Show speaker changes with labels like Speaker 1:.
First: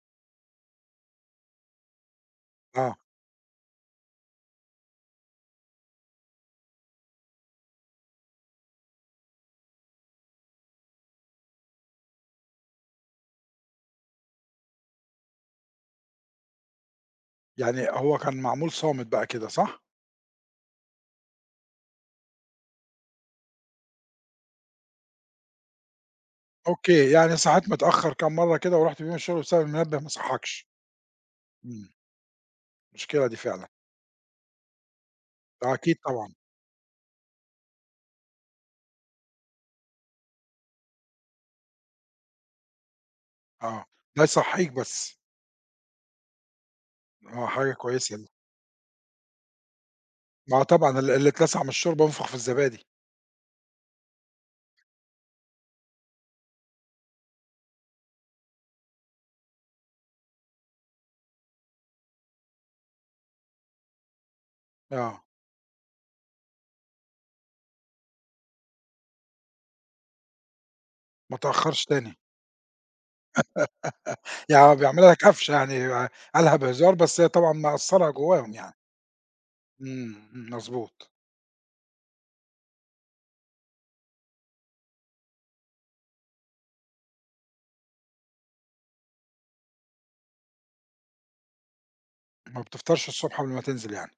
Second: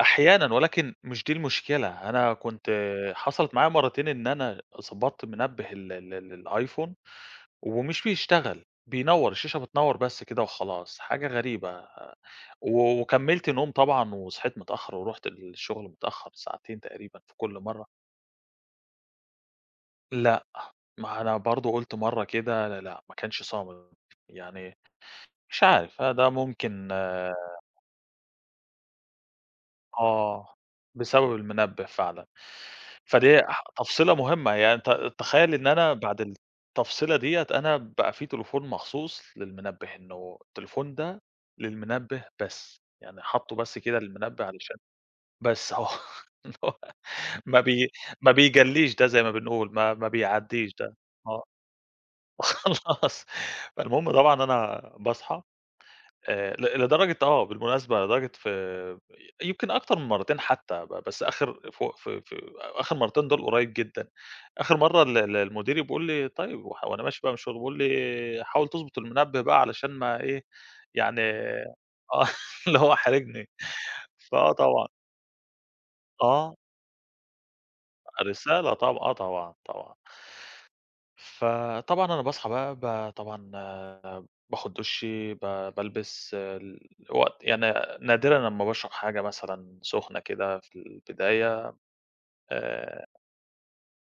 Speaker 1: أحيانًا، ولكن مش دي المشكلة، أنا كنت
Speaker 2: آه.
Speaker 1: حصل معايا مرَّتين إن أنا ضبَطت منبِّه ال ال ال Iphone ومش بيشتغَل، بينوَّر الشاشة، بتنوَّر بس كده وخلاص، حاجة غريبة، وكمَّلت نوم طبعًا وصحِيت متأخِّرة، ورُحت للشغل متأخِّر ساعتين تقريبًا في كل مرَّة.
Speaker 2: يعني هو كان معمول صامت بقى كده، صح؟
Speaker 1: لأ، ما هو أنا برضه قُلت مرَّة كده، لأ، لأ ما كانش صامِت يعني، مش عارِف، ده ممكن
Speaker 2: أوكي، يعني صحِيت متأخِّر كام مرَّة كده وما رُحتِش فيهُم الشغل بسبب المنبِّه ما
Speaker 1: آه،
Speaker 2: صحَّكِش.
Speaker 1: بسبب المنبِّه
Speaker 2: إمم.
Speaker 1: فعلًا،
Speaker 2: مشكلة دي
Speaker 1: فديَّة
Speaker 2: فعلًا.
Speaker 1: تفصيلة مهمَّة يعني، ت تخيَّل إن
Speaker 2: آه،
Speaker 1: أنا
Speaker 2: أكيد
Speaker 1: بعد
Speaker 2: طبعًا.
Speaker 1: التفصيلة ديَّة أنا بقى في تليفون مخصوص للمنبِّه، إنَّه التليفون ده للمنبِّه بس يعني، حاطِّه بس
Speaker 2: آه،
Speaker 1: كده
Speaker 2: ده
Speaker 1: للمنبِّه
Speaker 2: يصحِّيك
Speaker 1: علشان
Speaker 2: بس؟
Speaker 1: بس، آه
Speaker 2: آه،
Speaker 1: ما
Speaker 2: حاجة
Speaker 1: بي
Speaker 2: كويسة دي.
Speaker 1: ما بيجلِّيش ده زي ما بنقول، ما ما
Speaker 2: ما
Speaker 1: بيعدِّيش ده،
Speaker 2: طبعًا، ال اللي
Speaker 1: آه،
Speaker 2: اتلسَع من الشوربة ينفُخ في الزبادي.
Speaker 1: وخلاص. فالمهم طبعًا أنا باصحى آآ ل لدرجة آه، بالمناسبة، لدرجة، في آآ، يمكن أكتر من مرَّتين حتى، ب بس آخِر فو في في آخِر مرَّتين دول قريب جدًا، آخِر مرَّة ال
Speaker 2: آه.
Speaker 1: ال المدير بيقول لي: "طيِّب" و وأنا ماشي بقى من الشغل بيقول لي: "حاول تضبُط المنبِّه بقى علشان ما إيه" يعني
Speaker 2: ما
Speaker 1: آه،
Speaker 2: تأخرش تاني.
Speaker 1: اللي هو حارِجني. فآه
Speaker 2: يعني هو
Speaker 1: طبعًا
Speaker 2: بيعمل لك قفشة يعني،
Speaker 1: آه.
Speaker 2: قالها بهزار، بس طبعًا مأثرة جواهم يعني.
Speaker 1: رسالة طب آه طبعًا، طبعًا.
Speaker 2: إمم، إمم، مضبوط.
Speaker 1: فطبعًا أنا باصحى بقى ب طبعًا آآ، باخُد دُشي، ب بالبَس، ال الوقت يعني نادرًا لمّا باشرَب حاجة مثلًا سُخنة كده في البداية،
Speaker 2: ما
Speaker 1: آآ
Speaker 2: بتفطرش الصبح قبل ما تنزل يعني.